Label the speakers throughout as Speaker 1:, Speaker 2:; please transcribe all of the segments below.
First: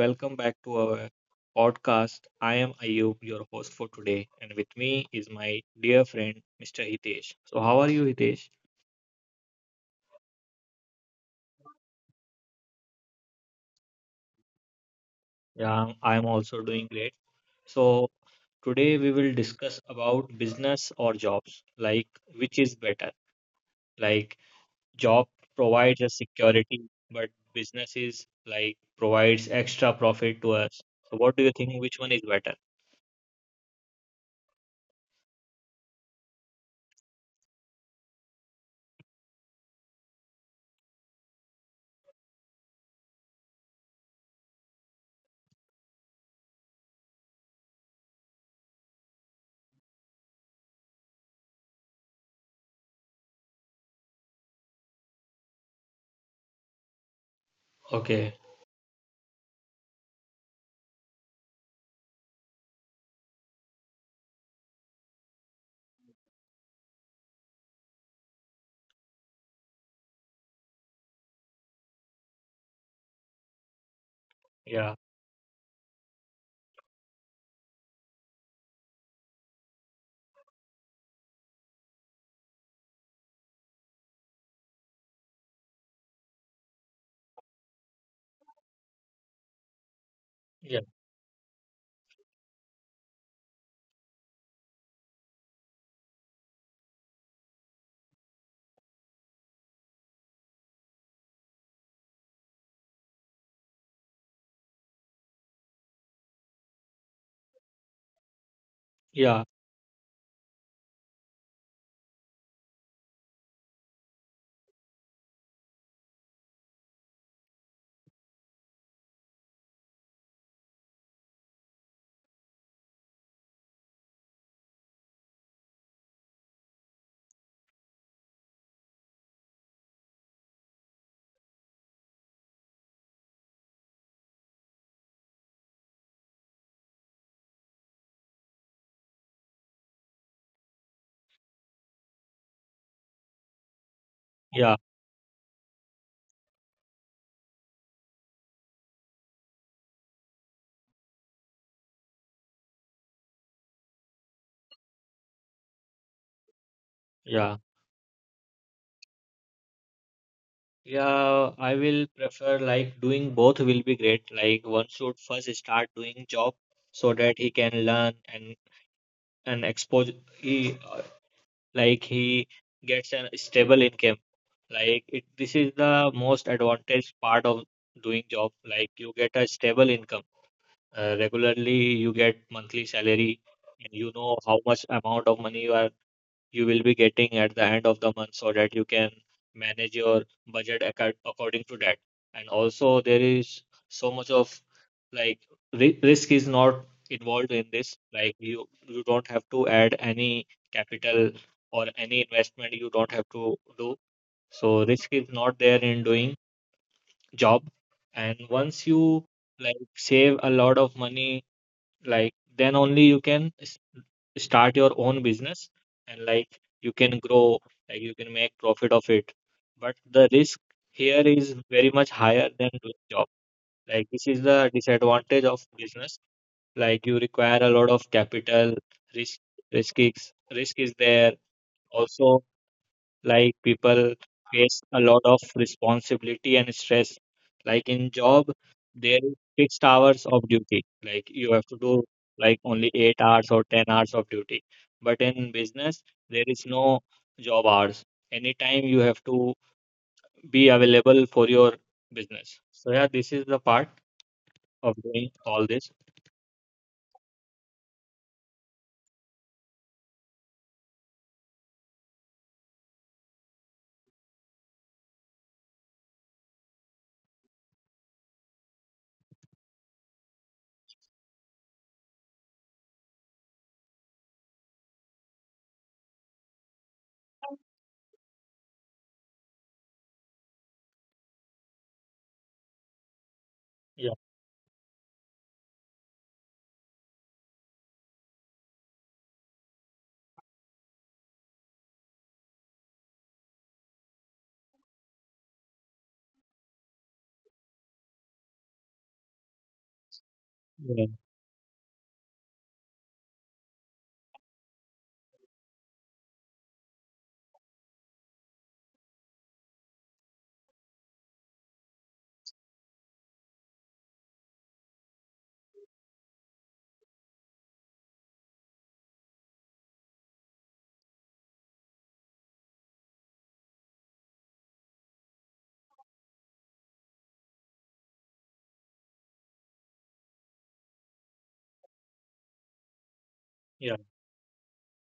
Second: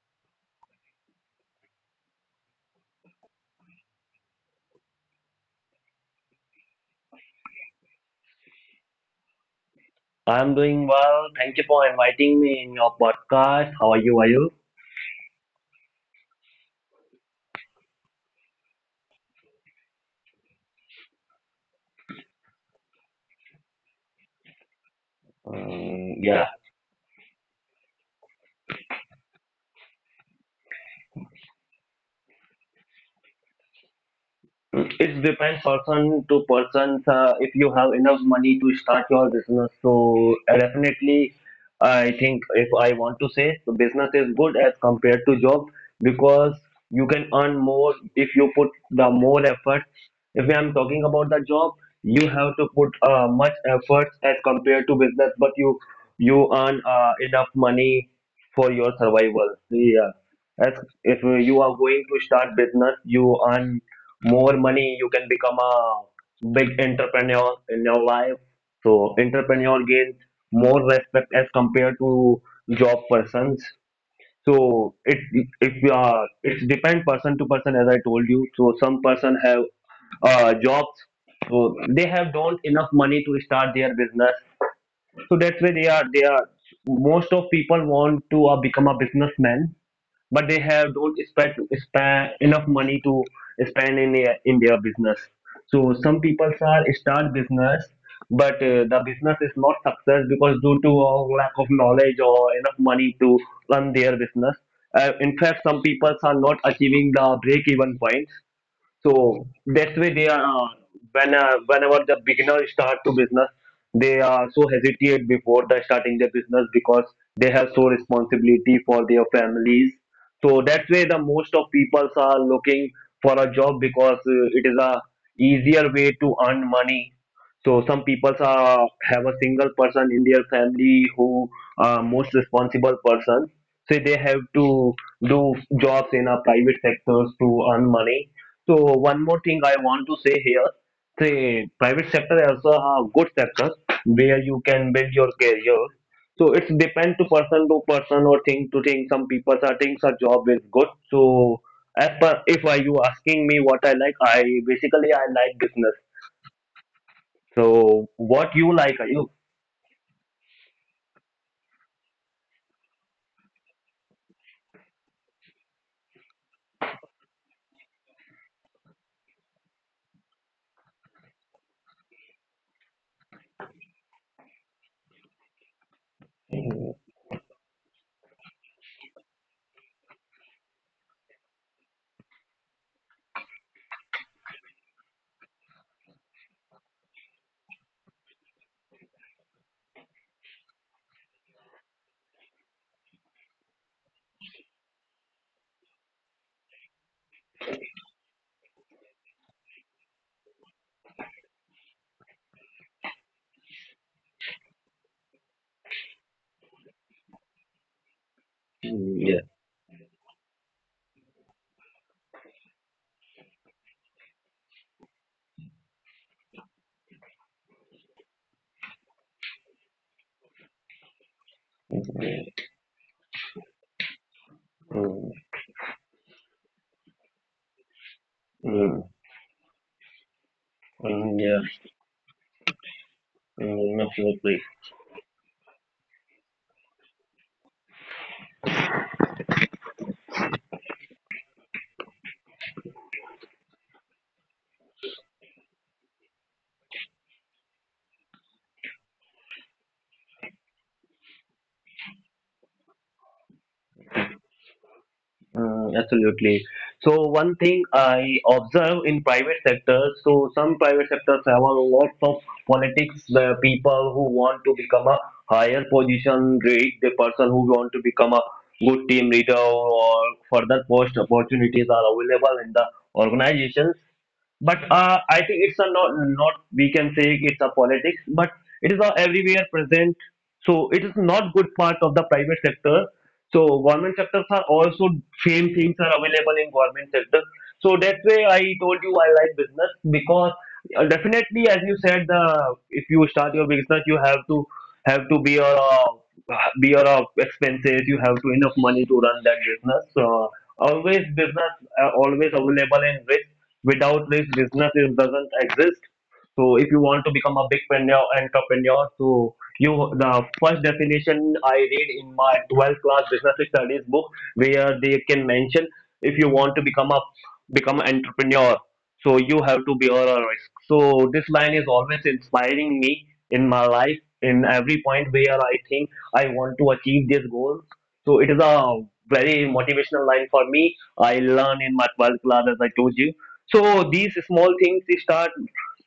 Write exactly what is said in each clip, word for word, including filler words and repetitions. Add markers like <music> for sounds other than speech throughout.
Speaker 1: welcome back to our podcast. I am Ayub, your host for today, and with me is my dear friend Mister Hitesh. So, how are you, Hitesh?
Speaker 2: I'm doing well. Thank you for inviting me in your podcast. How are you? Are you?
Speaker 1: Yeah, I am also doing great. So, today we will discuss about business or jobs, like which is better. Like
Speaker 2: Um, yeah, Yeah.
Speaker 1: job provides us security, but business is like provides extra profit to us. So, what do you think? Which one is better?
Speaker 2: it, it depends person to person. Uh, if you have enough money to start your business, so uh, definitely, I think if I want to say, so business is good as compared to job because you can earn more if you put the more effort. If I'm talking about the job, you have to put uh, much effort as compared to business, but you you earn uh, enough money for your survival.
Speaker 1: Okay.
Speaker 2: Yeah, as if you are going to start business you earn more money, you can become a big entrepreneur in your life. So entrepreneur gains more respect as compared to job persons. So it, if you are,
Speaker 1: Yeah.
Speaker 2: it's depend person to person as I told you. So some person have uh, jobs, so they have don't enough money to start their business. So that's why they are they are most of people want to uh, become a businessman, but they have don't expect
Speaker 1: Yeah.
Speaker 2: spend enough money to spend in their, in their business. So some people are start business, but uh, the business is not success because due to a lack of knowledge or enough money to run their business. Uh, in fact some people are not achieving the break even point. So that's why they are
Speaker 1: Yeah.
Speaker 2: uh, when uh, whenever the beginner start to business, they are so hesitate before the starting their business because they have so responsibility for their families. So that's why the most of people are looking for a job because uh, it is a easier way to earn money. So some people are have a single person in their family who are most responsible person. So they have to do jobs in a private sectors to earn money. So one more thing I want to say here, the private sector is also a good sector where you can build your
Speaker 1: Yeah.
Speaker 2: career. So it's depend to person to person or thing to thing. Some people are thinks a job is good. So as per if I you asking me what I like, I basically I like business. So
Speaker 1: Yeah.
Speaker 2: what you like, are you?
Speaker 1: Yeah, I will prefer like doing both will be great. Like one should first start doing job so that he can learn and and expose he uh, like he gets a stable income. Like it, this is the most advantage part of doing job. Like you get a stable income. Uh, regularly you get monthly salary, and you know how much amount of money you are you will be getting at the end of the month, so that you can manage your budget, acca- according to that. And also, there is so much of like ri- risk is not involved in this. Like you, you don't have to add any capital or any investment you don't have to do. So risk is not there in doing job.
Speaker 2: Mm,
Speaker 1: And
Speaker 2: yeah.
Speaker 1: once you like save a lot of money, like then only you can start your own business, and like you can grow, like you can make profit of it, but the risk here is very much higher than doing job. Like this is
Speaker 2: Mm.
Speaker 1: the disadvantage of business. Like you require a lot of
Speaker 2: Mm,
Speaker 1: capital, risk risk is
Speaker 2: mm,
Speaker 1: risk
Speaker 2: yeah.
Speaker 1: is there also.
Speaker 2: Mm,
Speaker 1: Like
Speaker 2: absolutely.
Speaker 1: people face a lot of responsibility and stress, like in job there is fixed hours of duty, like you have to do like only eight hours or ten hours of duty, but in business there is no job hours, anytime you have to be available for your business. So yeah, this is the part of
Speaker 2: Mm,
Speaker 1: doing all
Speaker 2: absolutely.
Speaker 1: this.
Speaker 2: So one thing I observe in private sectors, so some private sectors have a lot of politics, the people who want to become a higher position grade, the person who want to become a good team leader or further post opportunities are available in the organizations, but uh, I think it's a not not we can say it's a politics, but it is a everywhere present. So it is not good part of the private sector. So government sectors are
Speaker 1: Yeah,
Speaker 2: also same things are available in government sector. So that's why I told you I like business because uh, definitely as you said, the if you start your business you have to have to be your uh, be your uh, expenses, you have to enough money to run that business. So always business
Speaker 1: yeah,
Speaker 2: uh, always available in risk, without this business is, doesn't exist. So if you want to become a big preneur- entrepreneur, so you, the first definition I read in my twelfth class business studies book where they can mention if you want to become a become an entrepreneur, so you have to bear a risk. So this line is always inspiring me in my life in every point where I think I want to achieve this goal. So it is a very motivational line for me, I learn in my twelfth class as I told you. So these small
Speaker 1: yeah.
Speaker 2: things you start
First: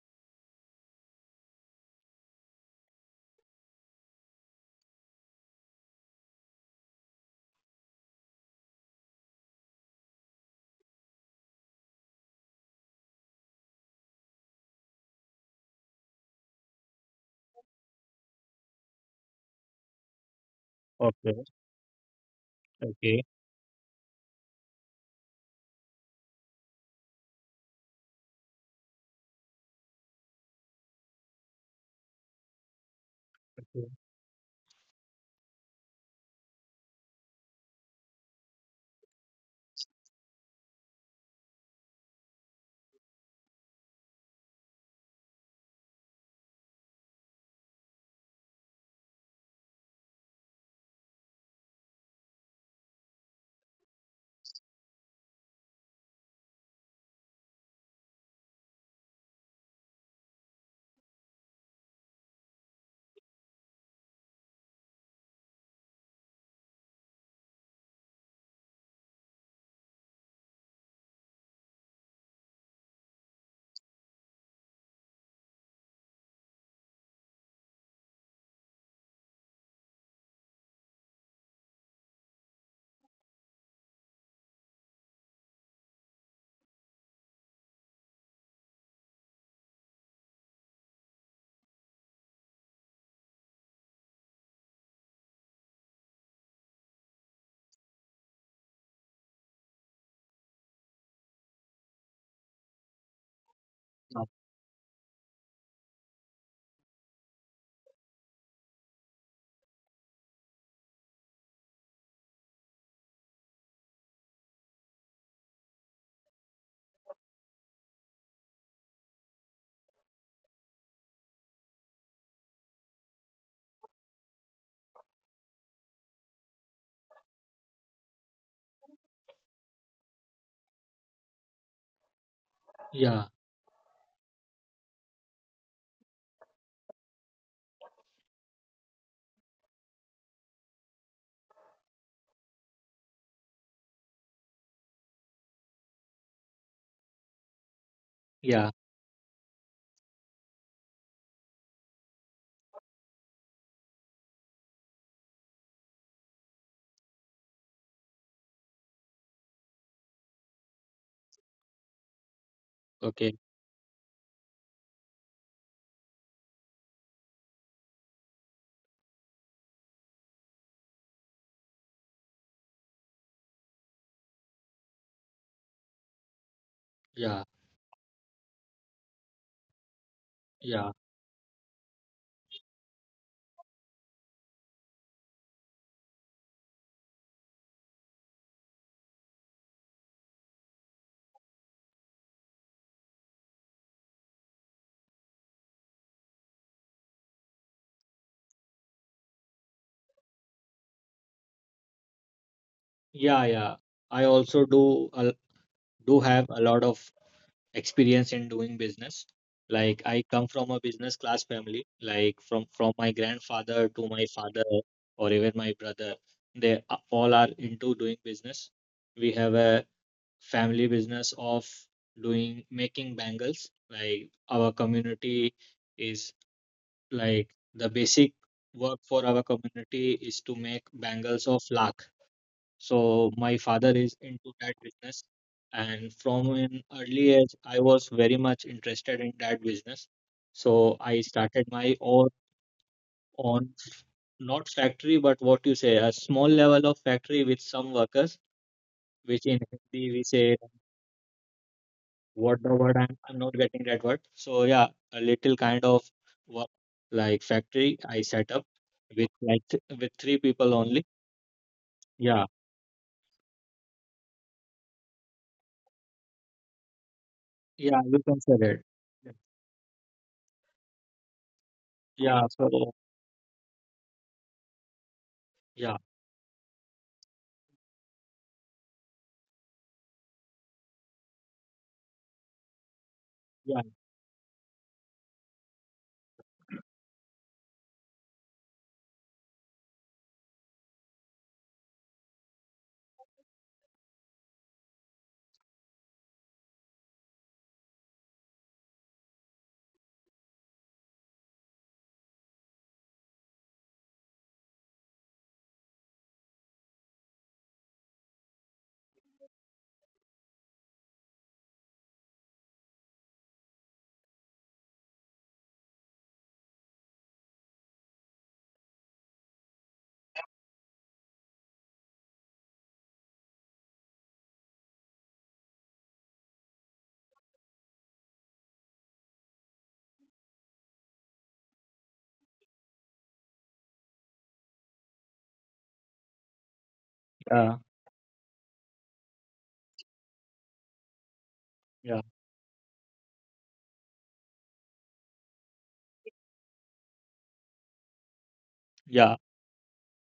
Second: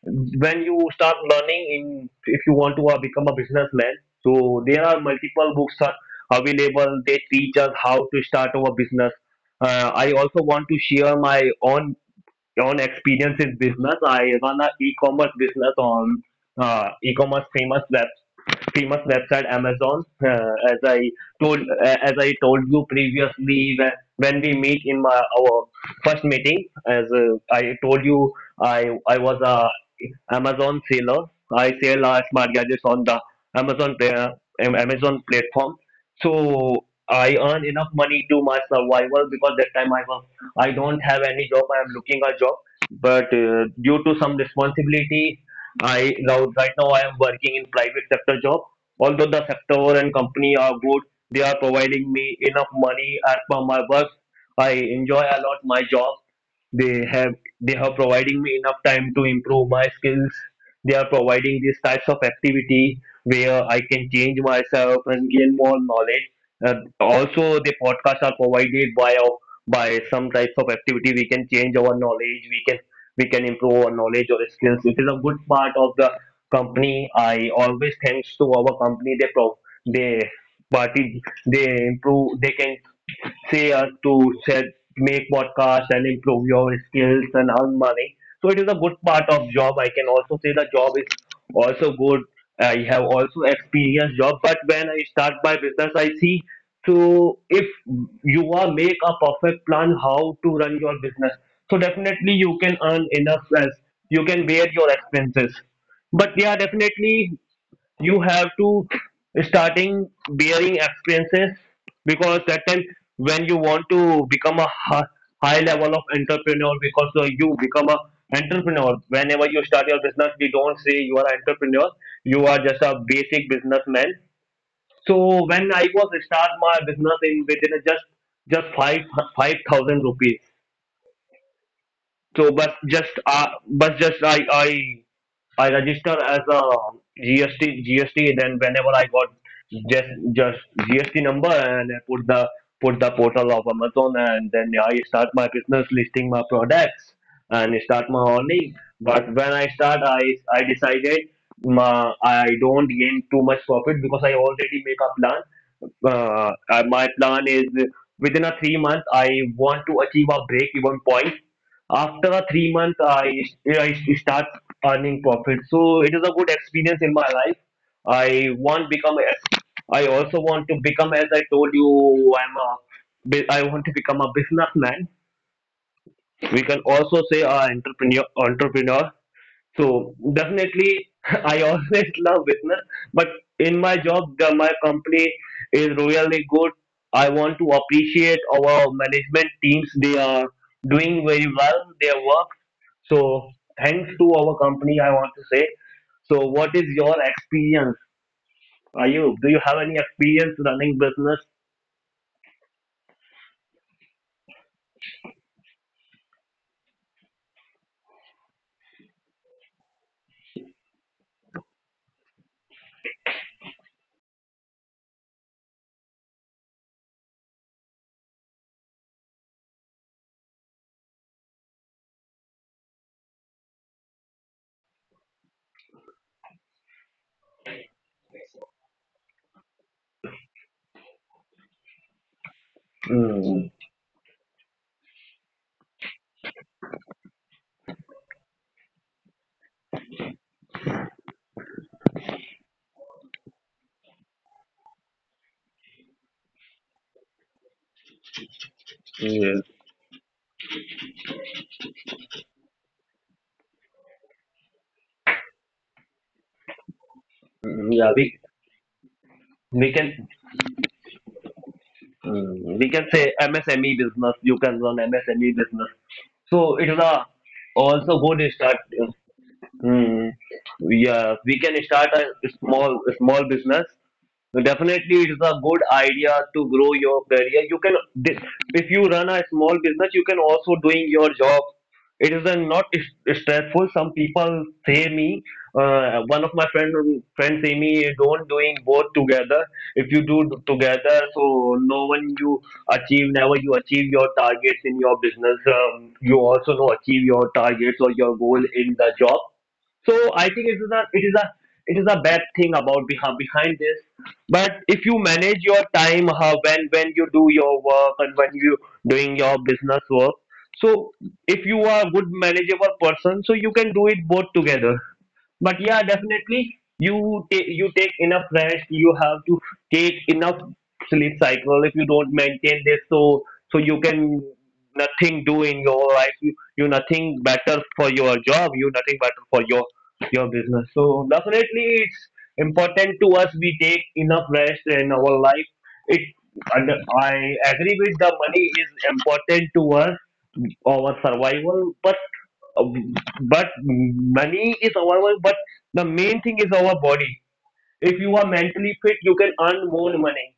Speaker 2: when you start learning in, if you want to uh, become a businessman, so there are multiple books are available, they teach us how to start our business. uh, I also want to share my own on experience in business. I run a e-commerce business on uh, e-commerce famous web famous website Amazon. Uh, as I
Speaker 1: Okay,
Speaker 2: told, uh, as I told you
Speaker 1: okay,
Speaker 2: previously when when we meet in my our first meeting, as uh, I told you, I I was a Amazon seller. I sell uh, smart gadgets on the Amazon
Speaker 1: okay.
Speaker 2: pla- um, Amazon platform. So I earn enough money to my survival because that time I was, I don't have any job. I am looking a job, but uh, due to some responsibility, I now right now I am working in private sector job. Although the sector and company are good, they are providing me enough money as per my work. I enjoy a lot my job. They have they are providing me enough time to improve my skills. They are providing these types of activity where I can change myself and gain more knowledge. uh, Also the podcasts are provided by our- by some types of activity, we can change our knowledge, we can, we can improve our knowledge or skills. It is a good part of the company. I always thanks to our company. They pro they party they improve they can say us to set, make podcast and improve your skills and earn money. So it is a good part of job. I can also say the job is also good. I have also experienced job, but when I start my business, I see so if you are make a perfect plan how to run your business, so definitely you can earn enough as you can
Speaker 1: Yeah,
Speaker 2: bear your expenses. But yeah, definitely you have to starting bearing experiences, because that time when you want to become a hi- high level of entrepreneur, because uh, you become a entrepreneur whenever you start your business. We don't say you are entrepreneur, you are just a basic businessman. So when I was start my business in within just just five five thousand rupees. So, but just uh,
Speaker 1: yeah,
Speaker 2: but just I I I register as a G S T G S T. Then whenever I got just just G S T number and I put the put the portal of Amazon and then I start my business listing my products and start my earning.
Speaker 1: yeah.
Speaker 2: But when I start, I I decided my, I don't gain too much profit because I already make a plan. Uh, uh, my plan is within a three month I want to achieve a break even point. After a three months, i
Speaker 1: Okay.
Speaker 2: i start earning profit. So it is a good experience in my life. I want become a, I also want to become as I told you, I'm a bu- I want to become a businessman. We can also say a
Speaker 1: Yeah.
Speaker 2: entrepreneur entrepreneur. So definitely, <laughs>
Speaker 1: Yeah.
Speaker 2: I always love business, but in my job, the, my company is really good. I want to appreciate our management teams. They are doing very well their work. So thanks to our company, I want to say. So what is your experience? Are you, do you have any experience running business?
Speaker 1: Yeah, yeah. I also do a do have a lot of experience in doing business. Like I come from a business class family, like from from my grandfather to my father, or even my brother, they a- all are into doing business. We have a family business of doing making bangles. Like our community is like the basic work for our community is to make bangles of lakh.
Speaker 2: Mm,
Speaker 1: So my father is into that business. And from an early age, I was very much interested in that business. So I started my own, own not factory, but what you say, a small level of factory with some workers,
Speaker 2: yeah,
Speaker 1: which in Hindi we say, what the word, I'm, I'm not getting that word. So yeah, a little kind of work,
Speaker 2: mm,
Speaker 1: like
Speaker 2: yeah, we
Speaker 1: factory I set up with
Speaker 2: we
Speaker 1: like
Speaker 2: can.
Speaker 1: th- with three people only.
Speaker 2: Mm, we
Speaker 1: Yeah,
Speaker 2: can say M S M E business. You can run M S M E business. So it is a also good
Speaker 1: yeah, you
Speaker 2: start.
Speaker 1: can say that.
Speaker 2: Mm, yeah, we can start a
Speaker 1: Yeah,
Speaker 2: small
Speaker 1: so
Speaker 2: small business. So definitely, it's a good idea
Speaker 1: yeah,
Speaker 2: to grow your career. You can, if you run a small business, you can also doing your job. It is a not s- stressful. Some
Speaker 1: yeah.
Speaker 2: people say me. Uh, one of my friend friends say me, don't doing both together. If you do together, so no one you achieve, never you achieve your targets in your business. Um, you also know achieve your targets or your goal in the job. So I think it is a it is a it is a bad thing about behind behind this. But if you manage your time, how when when you do your work and when you doing your business work, so if you are a good manageable person, so you can do it both together. But yeah definitely you take, you take enough rest, you have to take enough sleep cycle. If you don't maintain this, so so you can nothing do in your life. you you nothing better for your job, you nothing better for your your business. So definitely it's important to us, we take enough rest in our life. It and I agree
Speaker 1: Yeah.
Speaker 2: with the money is important to us our survival. But
Speaker 1: Yeah,
Speaker 2: uh, but money is our work, but the main thing is our body. If you are mentally fit, you can
Speaker 1: yeah,
Speaker 2: earn more money.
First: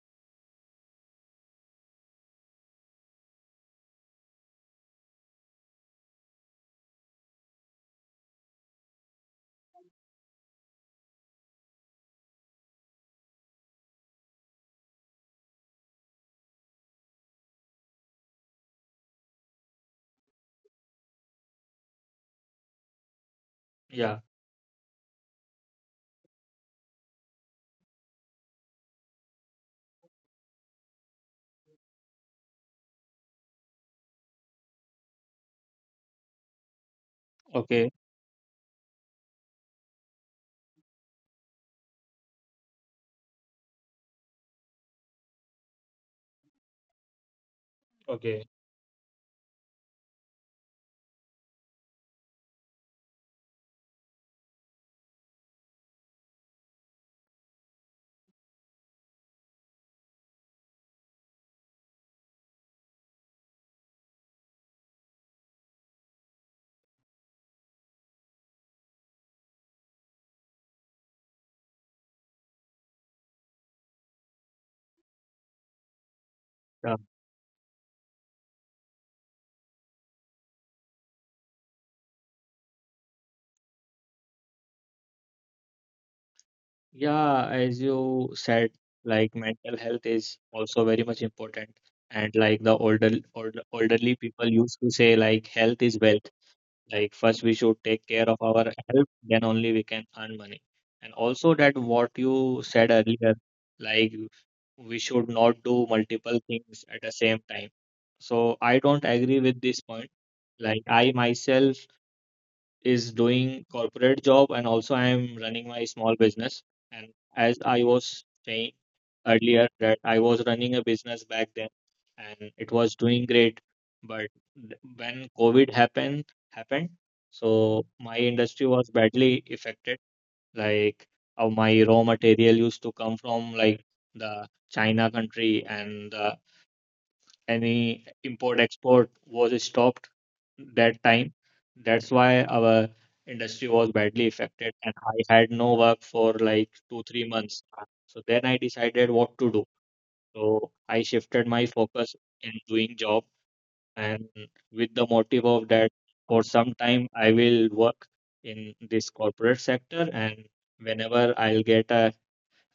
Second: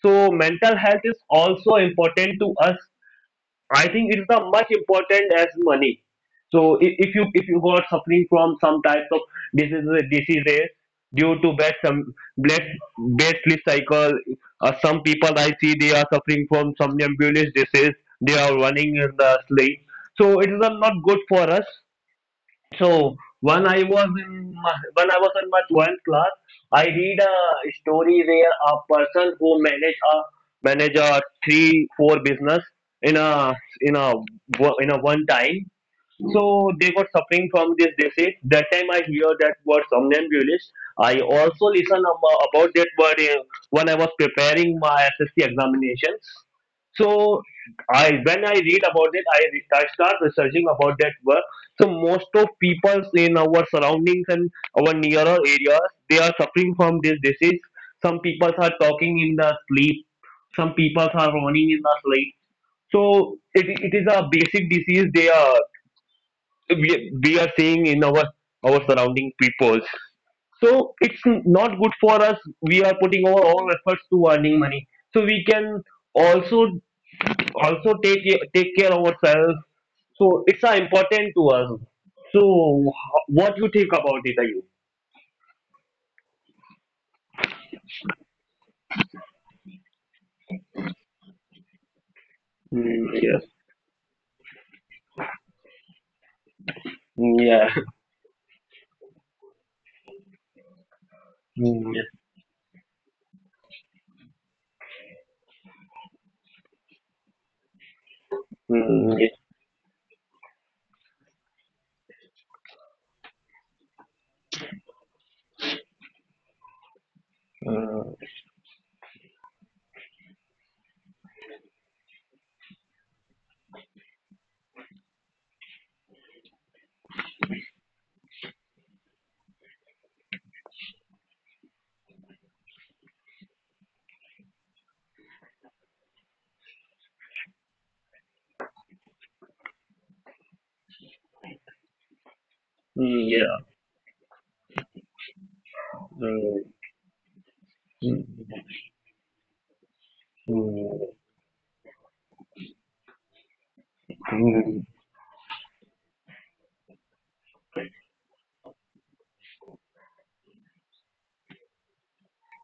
Speaker 2: So mental health is also important to us. I think it's not much important as money. So i- if you if you got suffering from some type of diseases diseases due to bad some bad bad sleep cycle, uh, some people I see, they are suffering from somnambulist disease. They are running in the sleep. So it is uh, not good for us. So when I
Speaker 1: yeah.
Speaker 2: was in my, when I was in my twelfth class, I read a story where a person who manage a manage a three four business in a in a wo- in a one time. So they were suffering
Speaker 1: Okay.
Speaker 2: from this disease. That time I hear that word somnambulist. I also listen ab- about that word uh, when I was preparing my S S C examinations. So I
Speaker 1: Okay.
Speaker 2: when I read about it, I, re- I start researching about that word. So most of peoples in our surroundings and our nearer areas, they are suffering from this disease. Some people are talking in the sleep. Some people are running in the sleep. So it, it is a basic disease they are we, we are seeing in our our surrounding peoples. So it's not good for us. We are putting our all efforts to earning money. So we can
Speaker 1: Yeah,
Speaker 2: also also take take care of ourselves. So it's uh, important to us. So ho- what you think about it, Ayub?
Speaker 1: yeah. As you said, like mental health is also very much important, and like the older,
Speaker 2: Mm,
Speaker 1: older
Speaker 2: yes.
Speaker 1: elderly people used to say, like health is wealth. Like first we should take
Speaker 2: Yeah.
Speaker 1: care of our health, then only we can earn money. And also that what
Speaker 2: Mm, <laughs> yes.
Speaker 1: you said earlier, like we should not do multiple things at the same time. So I don't agree
Speaker 2: Mm,
Speaker 1: with
Speaker 2: yeah.
Speaker 1: this point. Like I myself is doing corporate job, and also I am running my small business. And as I was
Speaker 2: uh,
Speaker 1: saying earlier that I was running a business back then and it was doing great. But th- when COVID happened happened, so my industry was badly affected. Like uh, my raw material used to come from like the China country, and the any import export was stopped that time. That's why our industry
Speaker 2: Mm, yeah.
Speaker 1: was
Speaker 2: Yeah.
Speaker 1: badly affected, and I had no work for like two,
Speaker 2: Mm,
Speaker 1: three months. So then I decided what to do. So I
Speaker 2: mm,
Speaker 1: shifted
Speaker 2: mm,
Speaker 1: my focus in doing job, and with the
Speaker 2: mm,
Speaker 1: motive of that, for some time I will work in this corporate sector, and whenever I'll get a,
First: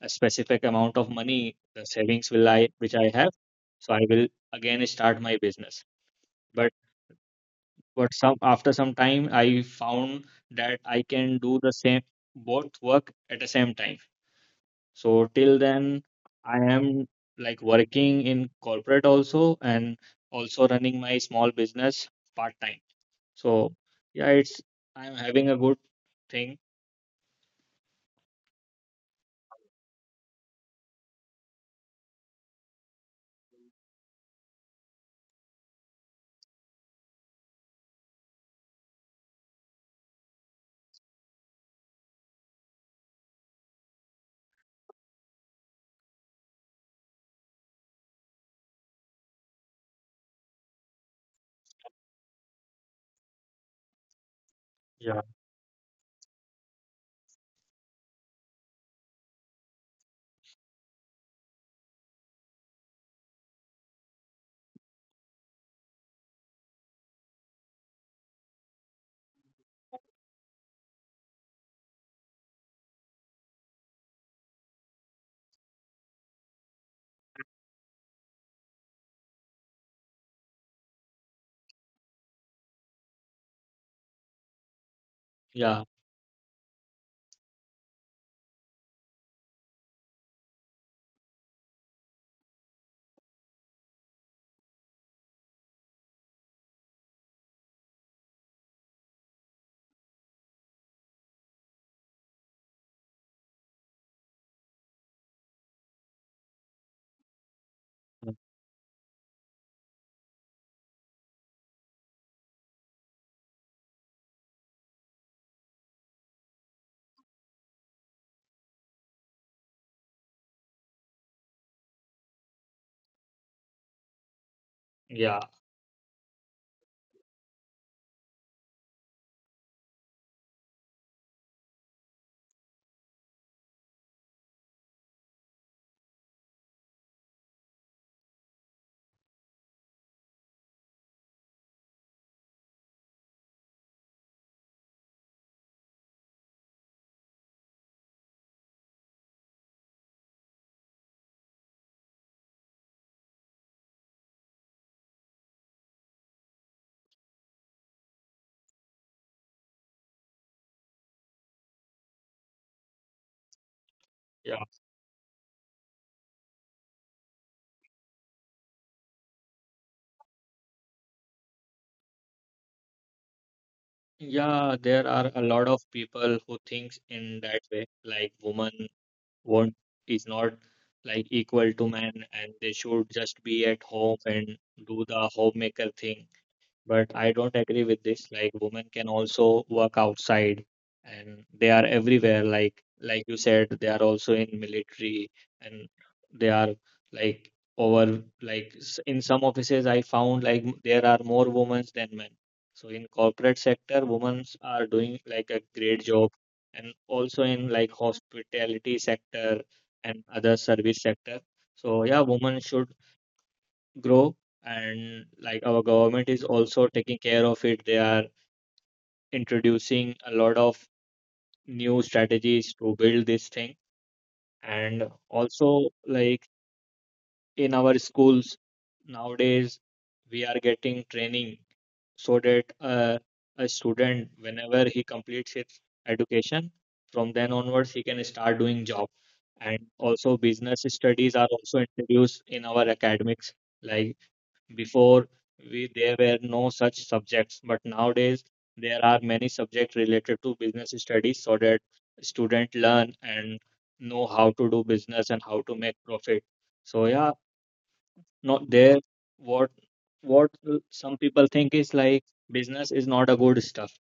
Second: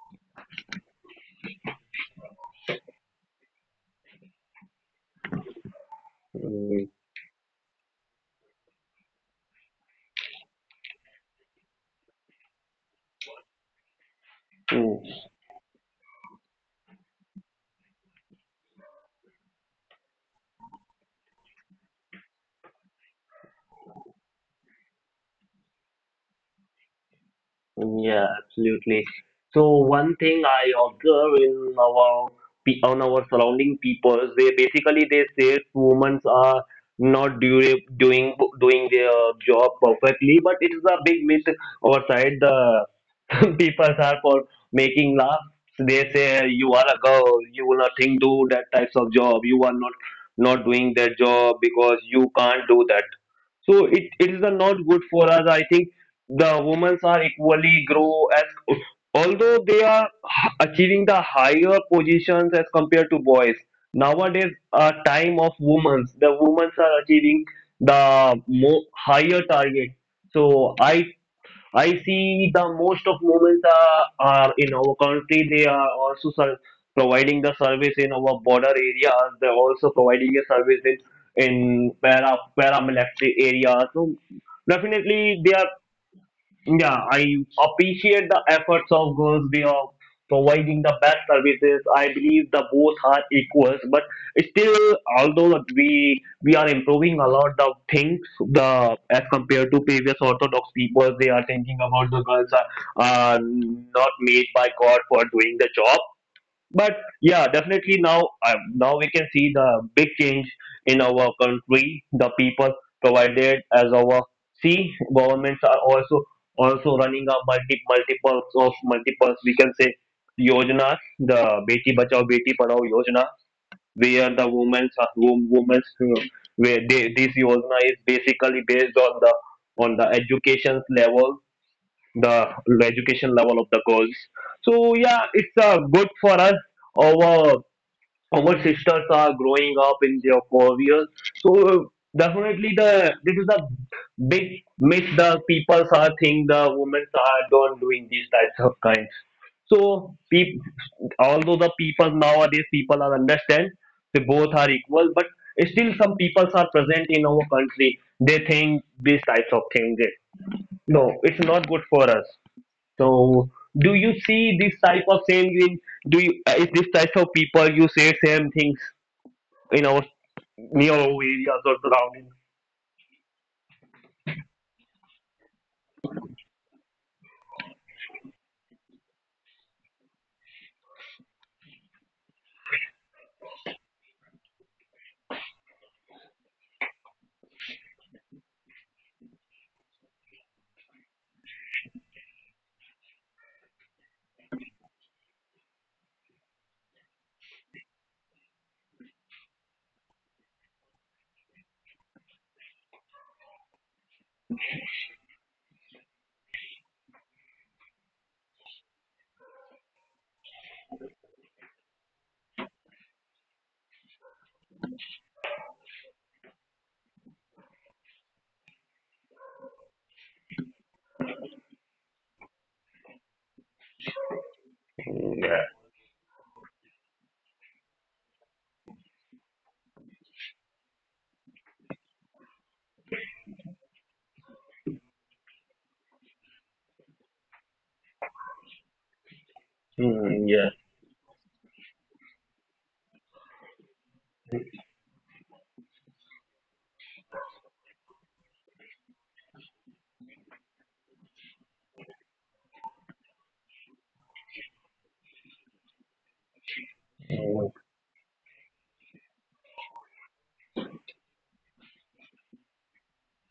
Speaker 1: a specific amount of money, the savings will I which I have. So I will again start my business, but
Speaker 2: mm,
Speaker 1: but some after some time I found that I can do the same both work at the same time. So
Speaker 2: mm.
Speaker 1: till then I am like working in corporate also and also running my small business part time. So yeah, it's I'm having a good thing.
Speaker 2: Yeah, absolutely. So one thing I observe in our pe- on our surrounding peoples, they basically they say women are not dura- doing doing their job perfectly, but it is a big myth our side. The <laughs> people are for making laughs. They say you are a girl, you will nothing do that types of job. You are not not doing that job because you can't do that. So it, it is a not
Speaker 1: Yeah.
Speaker 2: good for us. I think the women are equally grow as although they are h- achieving the higher positions as compared to boys nowadays. A time of women, the women are achieving the mo- higher target. So i i see the most of women are, are in our country. They are also ser- providing the service in our border areas. They're also providing a service in in para paramilitary areas. So definitely
Speaker 1: Yeah,
Speaker 2: they are. Yeah, I appreciate the efforts of Girls Day of providing the best services. I believe the both are equals, but still, although we we are improving a lot of things, the as compared to previous Orthodox people, they are thinking about the girls are uh, not made by God for doing the job. But yeah, definitely now, uh, now we can see the big change in our country. The people provided as our, see, governments are also also running a multi multiples of multiples, we can say, yojanas. The beti bachao beti padhao yojana where the women's
Speaker 1: yeah,
Speaker 2: are wom- women's, uh, where they, this yojana is basically based on the on the education level, the education level of the girls. So yeah, it's uh, good for us. Our our sisters are growing up in their careers. So definitely, the this is a big myth the people are think the women are don't doing these types of kinds. So peop, although the people nowadays, people are understand they both are equal, but still some people are present in our country. They think these types of things. No, it's not good for us. So, do
Speaker 1: yeah.
Speaker 2: you see this type of same in do you uh, is this type of people you say same things in our near our areas or surroundings?
Speaker 1: Yeah, there are a lot of people who thinks in that way, like women want is not like equal to man, and they should just be at home and do the homemaker thing. But I don't agree with this. Like women can also work outside, and they are everywhere. Like like you said, they are also in military, and they are like over like s- in some offices I found like m- there are more women than men. So in corporate sector, women are doing like a great job, and also in like hospitality sector and other service sector. So yeah, women should grow, and like our government is also taking care of it. They are introducing a lot of new strategies to build this thing. And also like in our schools nowadays we are getting training so that uh, a student whenever he completes his education, from then onwards he can start doing job. And also business
Speaker 2: Mm, yeah.
Speaker 1: studies are also introduced in our academics, like before we, there were no such subjects, but nowadays there are many subjects related to business studies, so that students learn and know how to do business and how to make profit. So yeah,
Speaker 2: Mm.
Speaker 1: not there what what some people think is like business is not a good stuff,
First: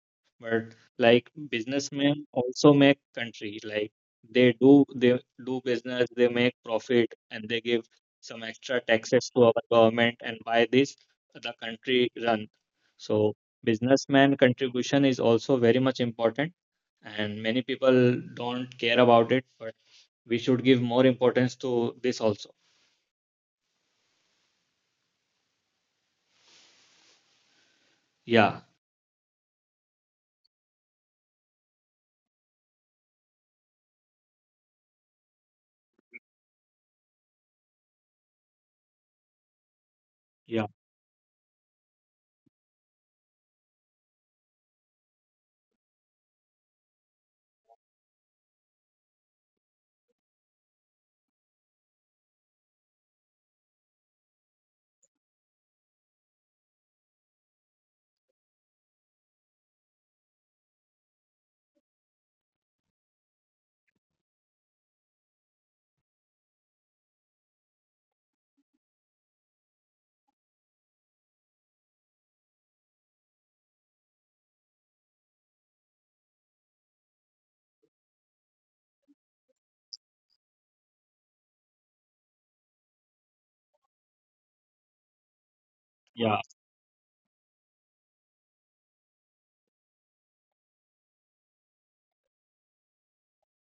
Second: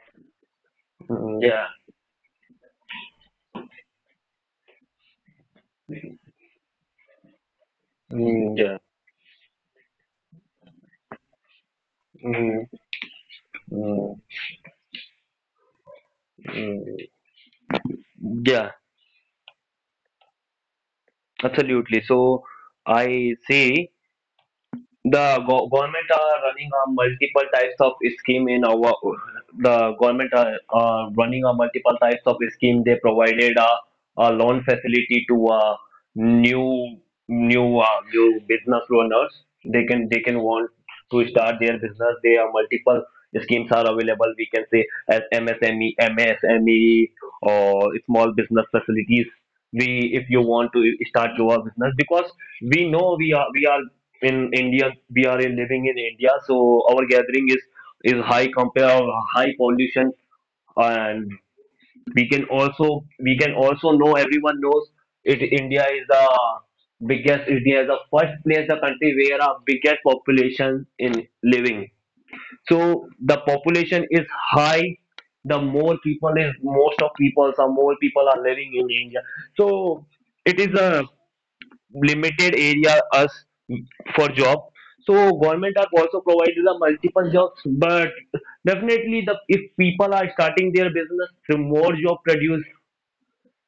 Speaker 1: but like
Speaker 2: Mm, yeah.
Speaker 1: businessmen also make country, like they do they do business, they make profit, and they give
Speaker 2: Mm, mm,
Speaker 1: some
Speaker 2: yeah. Mm,
Speaker 1: extra
Speaker 2: yeah.
Speaker 1: taxes to our government, and by this the country run.
Speaker 2: Mm.
Speaker 1: So
Speaker 2: Mm,
Speaker 1: businessman contribution is also very much important,
Speaker 2: mm.
Speaker 1: and many people
Speaker 2: Yeah,
Speaker 1: don't care about it, but we should give more importance to
Speaker 2: absolutely.
Speaker 1: this
Speaker 2: So
Speaker 1: also.
Speaker 2: I see. The go- government are running a multiple types of scheme
Speaker 1: Yeah,
Speaker 2: in our. The government are are running a multiple types of scheme. They provided a, a loan facility to uh, new new uh, new business owners. They can they can
Speaker 1: yeah,
Speaker 2: want to start their business. There are multiple schemes are available. We can say as M S M E, M S M E, or small business facilities. We, if you want to start your business, because we know we are we are in India, we are in- living in India, so our gathering is is high compare, high pollution, and we can also we can also know. Everyone knows it. India is the biggest, India is the first place, the country where a biggest population in living. So the population is high. The more people is most of people some more people are living in India. So it is a limited area us for job. So government are also
Speaker 1: yeah.
Speaker 2: provided the multiple jobs, but definitely, the if people are starting their business, the more job produce.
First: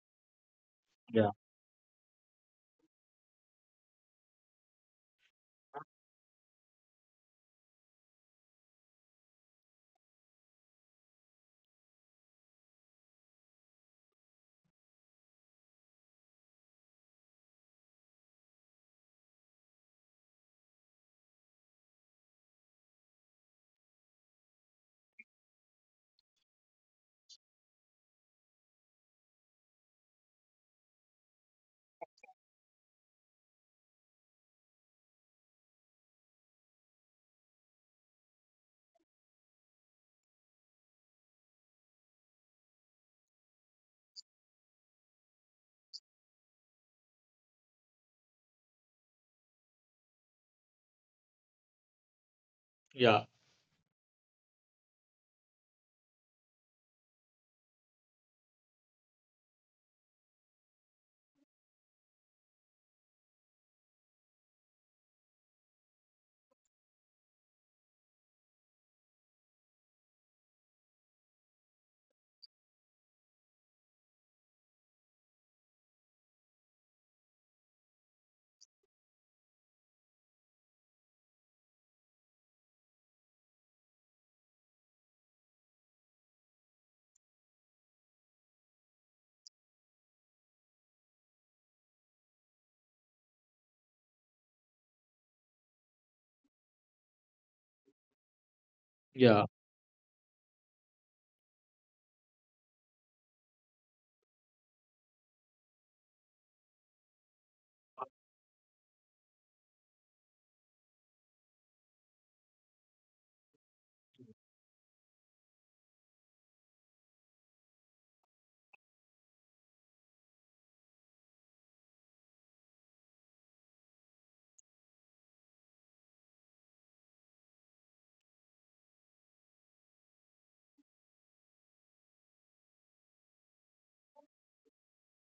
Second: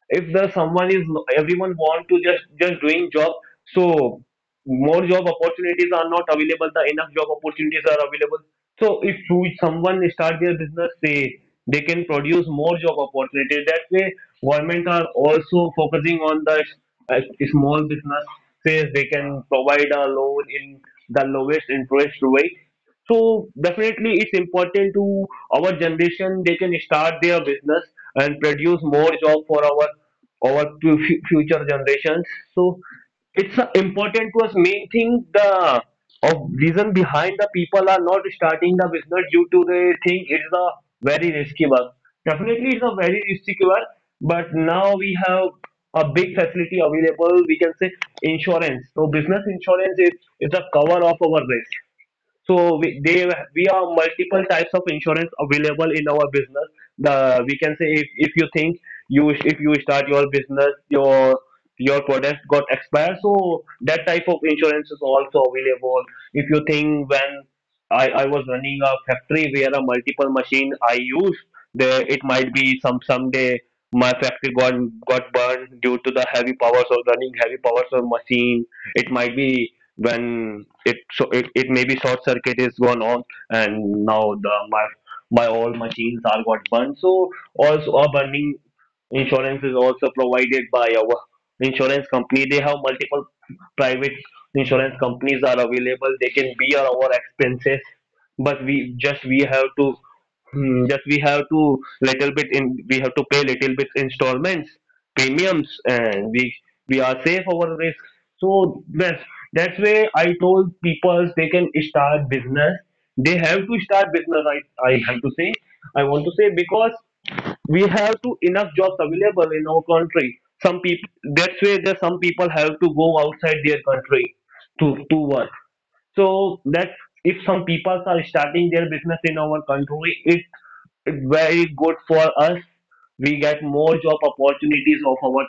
Speaker 2: If the someone is
Speaker 1: Yeah.
Speaker 2: Everyone want to just just doing job. So more job opportunities are not available, the enough job opportunities are available. So if you- someone start their business, say they can produce more job opportunities. That way government are also focusing on the uh, small businesses. They can provide a loan in the lowest interest rate. So definitely it's important to our generation. They can start their business and produce more job for our our fu- future generations. So it's uh, important to us. Main thing, the of reason behind the people are not starting the business, due to they think it's a very risky work. Definitely it's a very risky work, but now we have a big facility available, we can say insurance. So business insurance is, is the cover of our risk. So we, they
Speaker 1: Yeah,
Speaker 2: we have multiple types of insurance available in our business. The We can say if, if you think you if you start your business, your your product got expired, so that type of insurance is also available. If you think, when I, I was running a factory where a multiple machine I used, there it might be some someday my factory got got burned due to the heavy powers of running heavy powers of machine. It might be when it so it, it maybe short circuit is gone on, and now the my my all machines are got burned. So also a burning insurance is also provided by our insurance company. They have multiple private insurance companies are available. They can bear our expenses, but we just we
Speaker 1: yeah,
Speaker 2: have to hmm, just we have to little bit in, we have to pay little bit installments, premiums, and we we are safe our risk. So that's that's why I told people they can start business. They have to start business. i i have to say I want to say, because we have to enough jobs available in our country. Some people, that's why there's some people have to go outside their country to, to work. So that if some people are starting their business in our country, it it's very good for us. We get more job opportunities of our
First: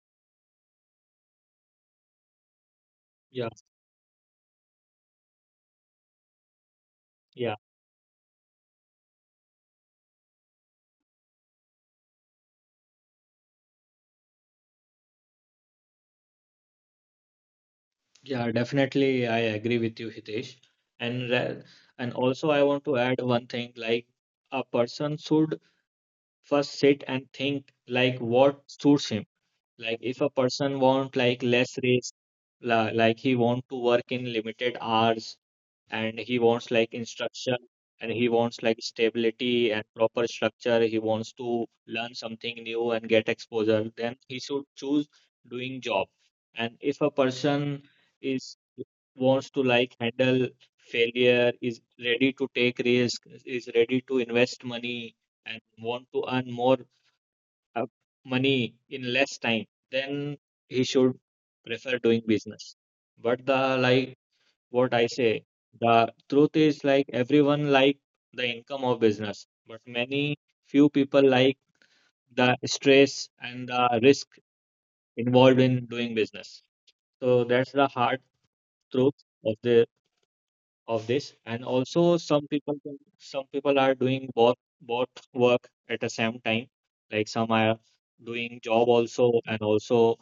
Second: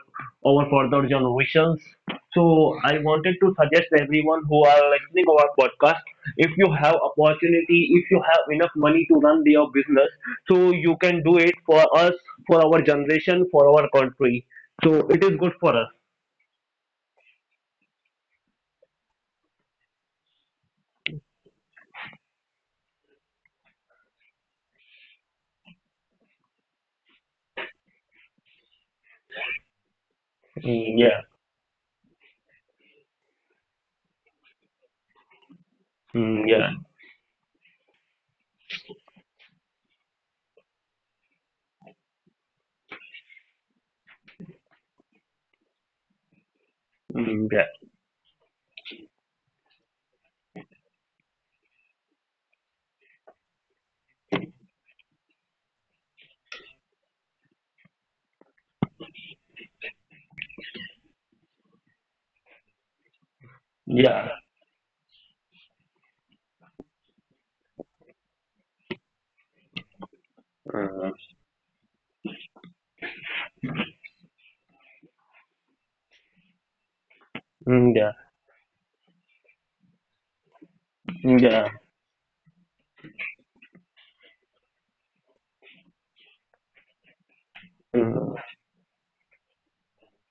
Speaker 2: our further generations. So I wanted to
Speaker 1: yeah,
Speaker 2: suggest everyone who are listening our podcast, if you have
Speaker 1: yeah,
Speaker 2: opportunity, if you have enough money to run your business, so you can do it for us, for our generation, for our country. So it is good for us.
Speaker 1: yeah. Definitely, I agree with you, Hitesh. And ra- and also, I want to add one thing. Like a person should first sit and think like what suits him. Like if a person
Speaker 2: Mm,
Speaker 1: want
Speaker 2: yeah.
Speaker 1: like less risk, la, like he want to work in limited hours,
Speaker 2: Mm,
Speaker 1: and he
Speaker 2: yeah.
Speaker 1: wants like instruction, and he wants like stability and proper structure, he wants to learn something new and get exposure, then he should choose doing job. And
Speaker 2: Mm, yeah.
Speaker 1: if a person is wants to like handle failure, is ready to take risk, is ready to invest money, and want to earn more uh, money in less time, then he should prefer doing business. But the
Speaker 2: Yeah.
Speaker 1: like what I say. The truth is like everyone like the income of business, but many
Speaker 2: Mm,
Speaker 1: few people like the stress and the risk involved in doing business. So
Speaker 2: mm,
Speaker 1: that's
Speaker 2: yeah,
Speaker 1: the hard truth of the of
Speaker 2: mm,
Speaker 1: this.
Speaker 2: yeah,
Speaker 1: And also some people can- some people are doing both both work at the same time. Like some are
Speaker 2: mm,
Speaker 1: doing job also, and also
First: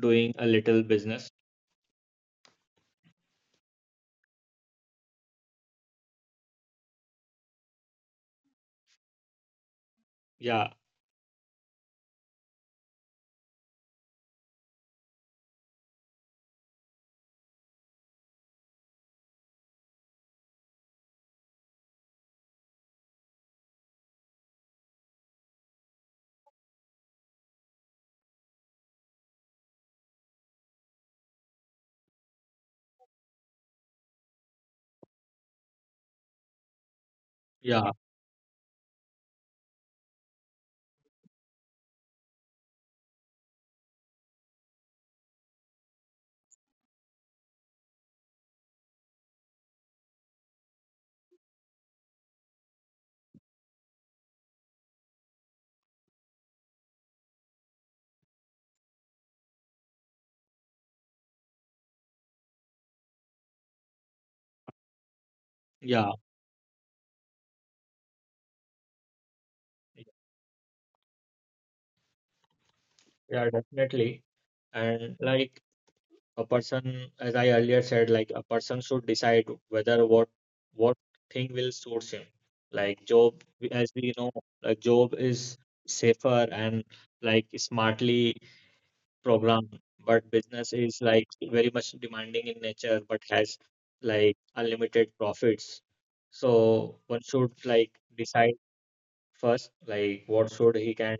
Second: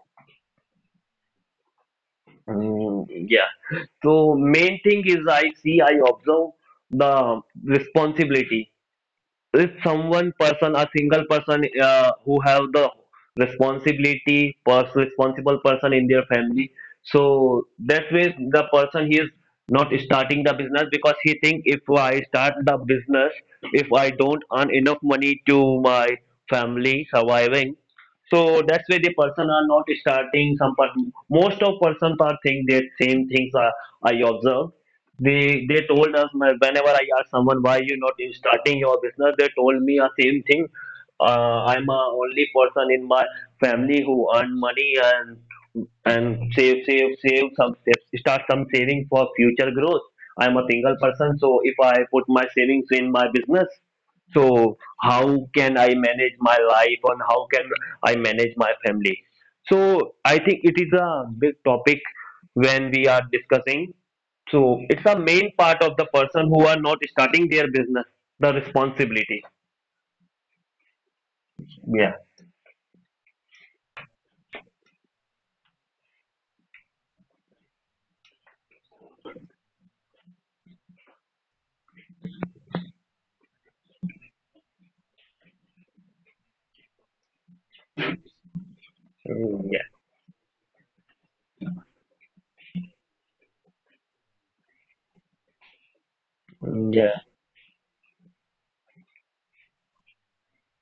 Speaker 1: doing a little business.
Speaker 2: mm, yeah. So main thing is, I see, I observe the responsibility. So if someone
Speaker 1: Yeah,
Speaker 2: person a single person uh, who have the responsibility, pers- responsible person in their family, so that way the person he is not starting the business because he think if I start the business, if I don't earn enough money to my family surviving. So that's why the person are not starting. Some person Most of persons are think that same things are, I observe. They they told us, my- whenever I asked someone why
Speaker 1: yeah,
Speaker 2: you not starting your business, they told me a same thing. Uh, I'm a only person in my family who earn money and and save save save some save- start some saving for future growth. I'm a single person, so if I put my savings in my business, so how can I manage my life, and how can I manage my family? So I think it is a big topic when we are discussing. So it's a main part of
Speaker 1: yeah,
Speaker 2: the person who are not starting their business, the responsibility. Yeah.
Speaker 1: yeah, definitely. And like a person, as I earlier said, like a person should decide whether what what thing will source him. Like job, we- as we know, like job is safer and like smartly programmed,
Speaker 2: Mm, yeah.
Speaker 1: but business is like very much demanding in nature but has like unlimited profits. So one
Speaker 2: Mm, yeah.
Speaker 1: should like decide first, like what should he can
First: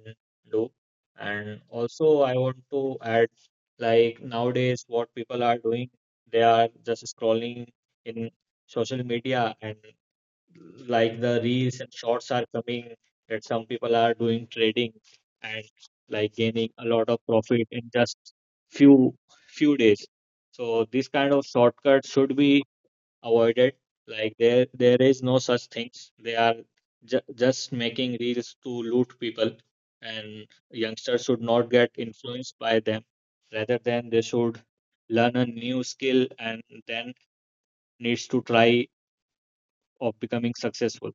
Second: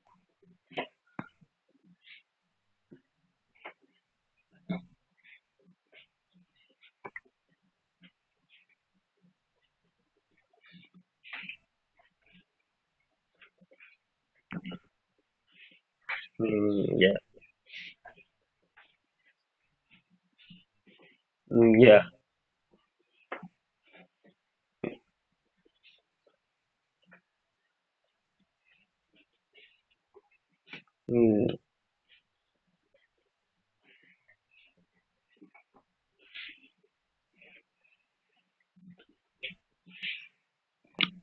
Speaker 1: do. And also I want to add, like nowadays what people are doing, they are just scrolling in social media, and like the reels and shorts are coming that some people are doing trading and like gaining
Speaker 2: Mm,
Speaker 1: a
Speaker 2: yeah.
Speaker 1: lot of profit in just few few days. So this kind of
Speaker 2: Mm, yeah.
Speaker 1: shortcut should be avoided. Like there, there is no such things. They are ju- just making reels to loot people, and youngsters
Speaker 2: Mm,
Speaker 1: should not get influenced by them. Rather than they should learn a new skill and then needs to try of becoming successful.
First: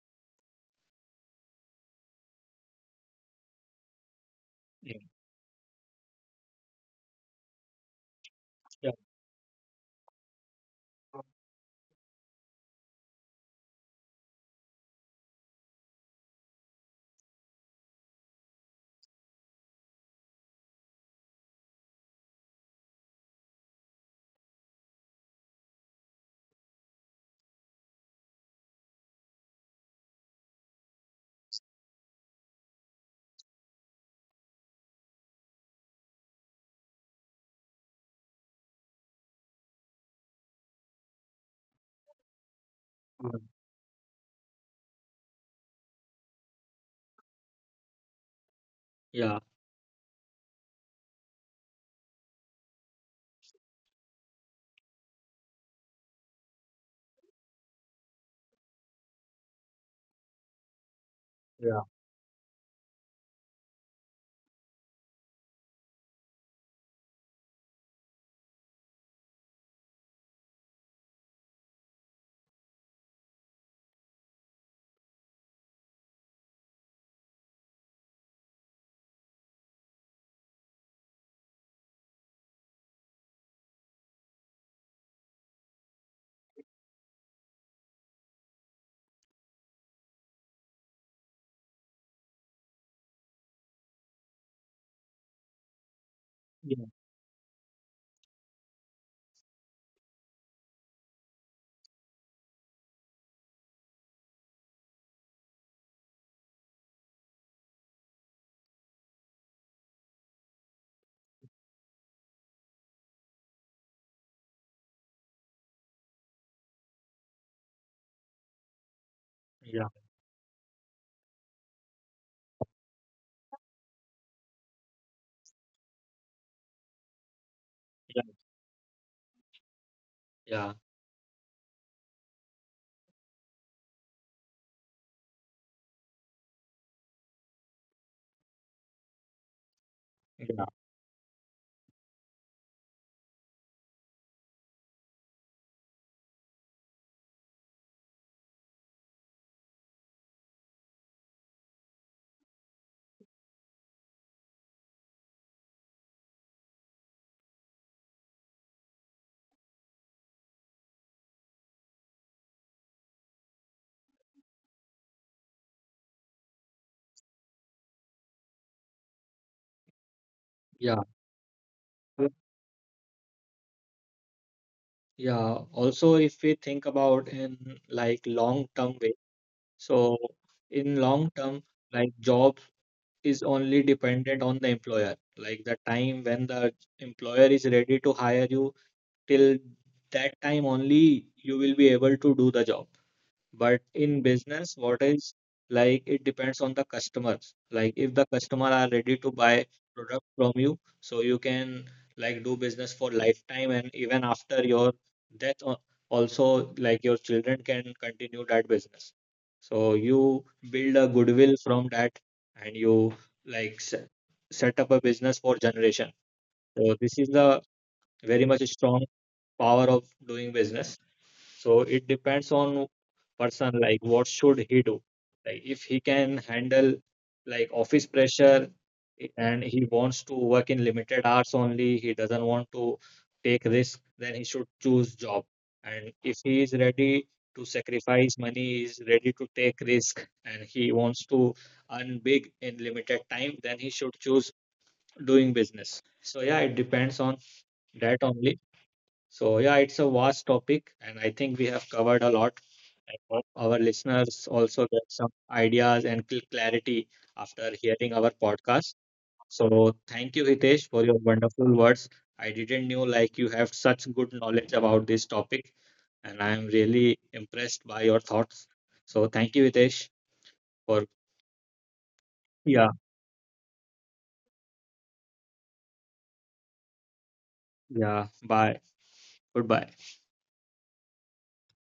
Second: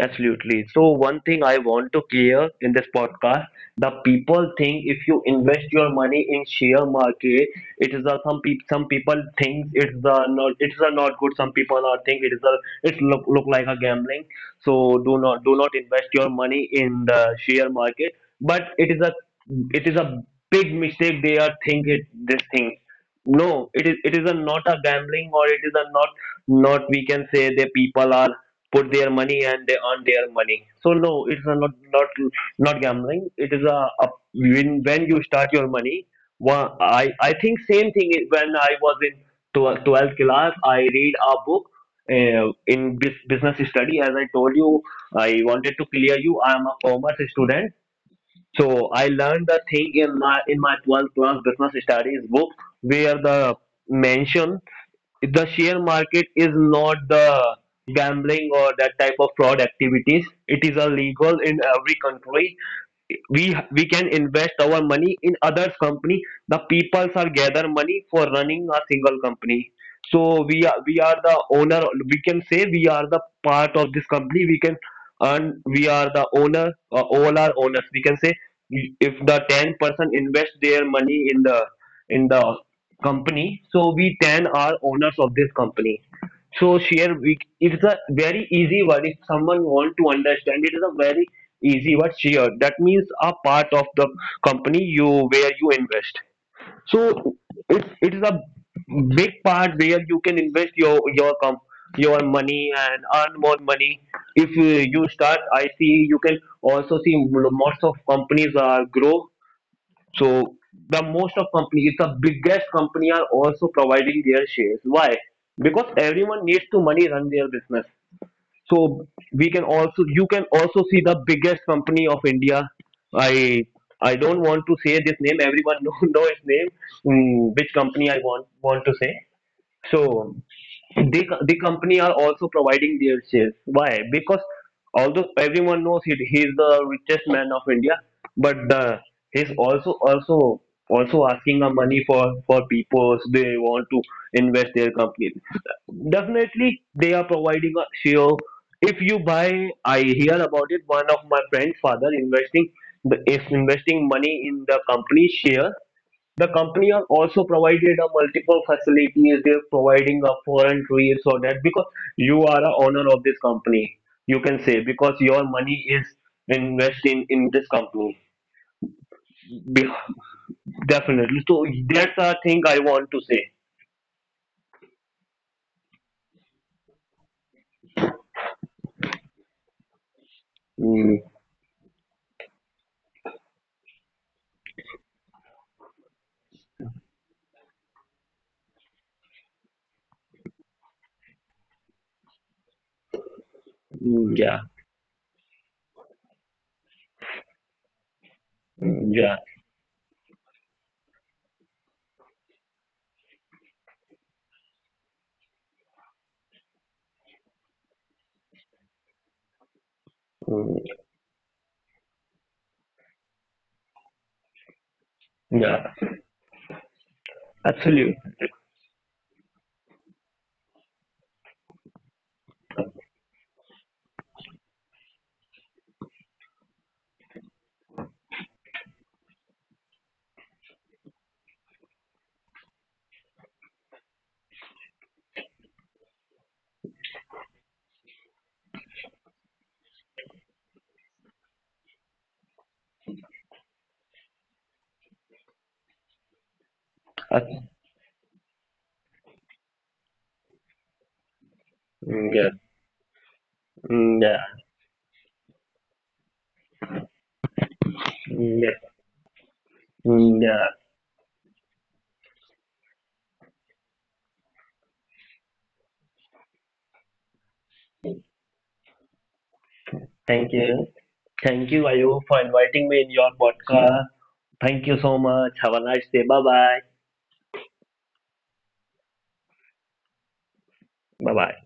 Speaker 2: absolutely. So, one thing I want to clear in this podcast, the people think
Speaker 1: Yeah.
Speaker 2: if you invest your money in share market, it is a some people some
Speaker 1: Yeah.
Speaker 2: people think it's the not it's a not good. Some people are think it is a it's look look like a gambling. So do not do not invest your money in the share market. But it is a it is a big mistake they are think it this thing. No, it is it is a not a gambling, or it is a not not, we can say, the people are put their money and they earn their money. So no, it's a not not not gambling. It is a, a, when, when you start your money, one, i i think same thing is when I was in tw- twelfth class, I read a book, uh, in bus-
Speaker 1: Mm.
Speaker 2: business study, as I told you. I wanted to clear you, I am a commerce student. So I
Speaker 1: Yeah.
Speaker 2: learned the thing in my in my twelfth class business studies book where the mention the share market is not the gambling or that type of fraud activities. It is illegal in
Speaker 1: Yeah.
Speaker 2: every country. We we can invest our money in others' company. The peoples are gather money for running a single company. So we are we are the owner. We can say we are the part of this company. We can and we are the owner, uh, all are owners, we can say, if the ten person invest their money in the in the company, so we ten are owners of this company. So share we it's a very easy word if someone want to understand. It is a very easy word, share, that means a part of the company you where you invest.
Speaker 1: Yeah.
Speaker 2: So it it is a big part where you can invest your your com your money and earn more money. If uh, you start, I see you can also see m- most of companies are grow. So the most of companies, the biggest company are also providing their shares. Why? Because everyone needs to money run their business. So we can
Speaker 1: Yeah.
Speaker 2: also you can also see the biggest company of India. I i don't want to say this name. Everyone <laughs> know, know its name. Mm, which company I
Speaker 1: Yeah.
Speaker 2: want want to say?
Speaker 1: Yeah.
Speaker 2: So the the company are also providing their shares. Why? Because although everyone knows he, he is the richest man of India, but the he's also
Speaker 1: Yeah.
Speaker 2: also
Speaker 1: Yeah.
Speaker 2: also asking a money for for people they want to invest their company. Definitely, they are providing a share. If you buy, I hear about it. One of my friend's father investing, the is investing money in the company share. The company has also provided a multiple facilities. They're providing a foreign trade, so that because you are a owner of this company, you can say, because your money is invested in, in this company. Be-
Speaker 1: Yeah.
Speaker 2: Definitely. So that's a thing I want to say.
Speaker 1: Yeah. Also, if we think about in like long term way, so in
Speaker 2: Mm,
Speaker 1: long term, like job is only dependent on the employer. Like the time when the employer is ready to hire you, till that time only you will be able to do the job. But in
Speaker 2: mm, yeah.
Speaker 1: business, what is like it depends on the customers. Like if the customer are
Speaker 2: Mm,
Speaker 1: ready to
Speaker 2: yeah.
Speaker 1: buy product from you, so you can like do business for lifetime, and even after your death al- also like your children can continue that business. So you build
Speaker 2: Mm,
Speaker 1: a goodwill from that, and you like se- set up a business for
Speaker 2: yeah.
Speaker 1: generation. So this is the
Speaker 2: Absolutely.
Speaker 1: very much strong power of doing business. So it depends on person like what should he do? Like if he can handle like office pressure i- and he wants to work in limited hours only, he doesn't want to take risk, then he should choose job. And if he is ready to sacrifice money, he is ready to take risk, and he wants to earn big in limited time, then he should choose doing business. So yeah, it depends on
Speaker 2: Uh, yeah.
Speaker 1: that only. So yeah, it's a vast topic and I think we have covered a
Speaker 2: Mm,
Speaker 1: lot.
Speaker 2: yeah.
Speaker 1: I hope our
Speaker 2: Mm,
Speaker 1: listeners also get some ideas and cl- clarity after hearing our
Speaker 2: yeah.
Speaker 1: podcast. So thank you,
Speaker 2: Mm, yeah.
Speaker 1: Hitesh, for your wonderful words. I didn't know like you have such good knowledge about this topic, and I am really impressed by your thoughts. So thank you, Hitesh,
Speaker 2: Thank you.
Speaker 1: for
Speaker 2: Thank you, Ayu, for
Speaker 1: yeah,
Speaker 2: inviting me in your podcast. Thank you so much. Have a nice day. Bye bye.
Speaker 1: yeah. Bye. Goodbye.
Speaker 2: Bye bye.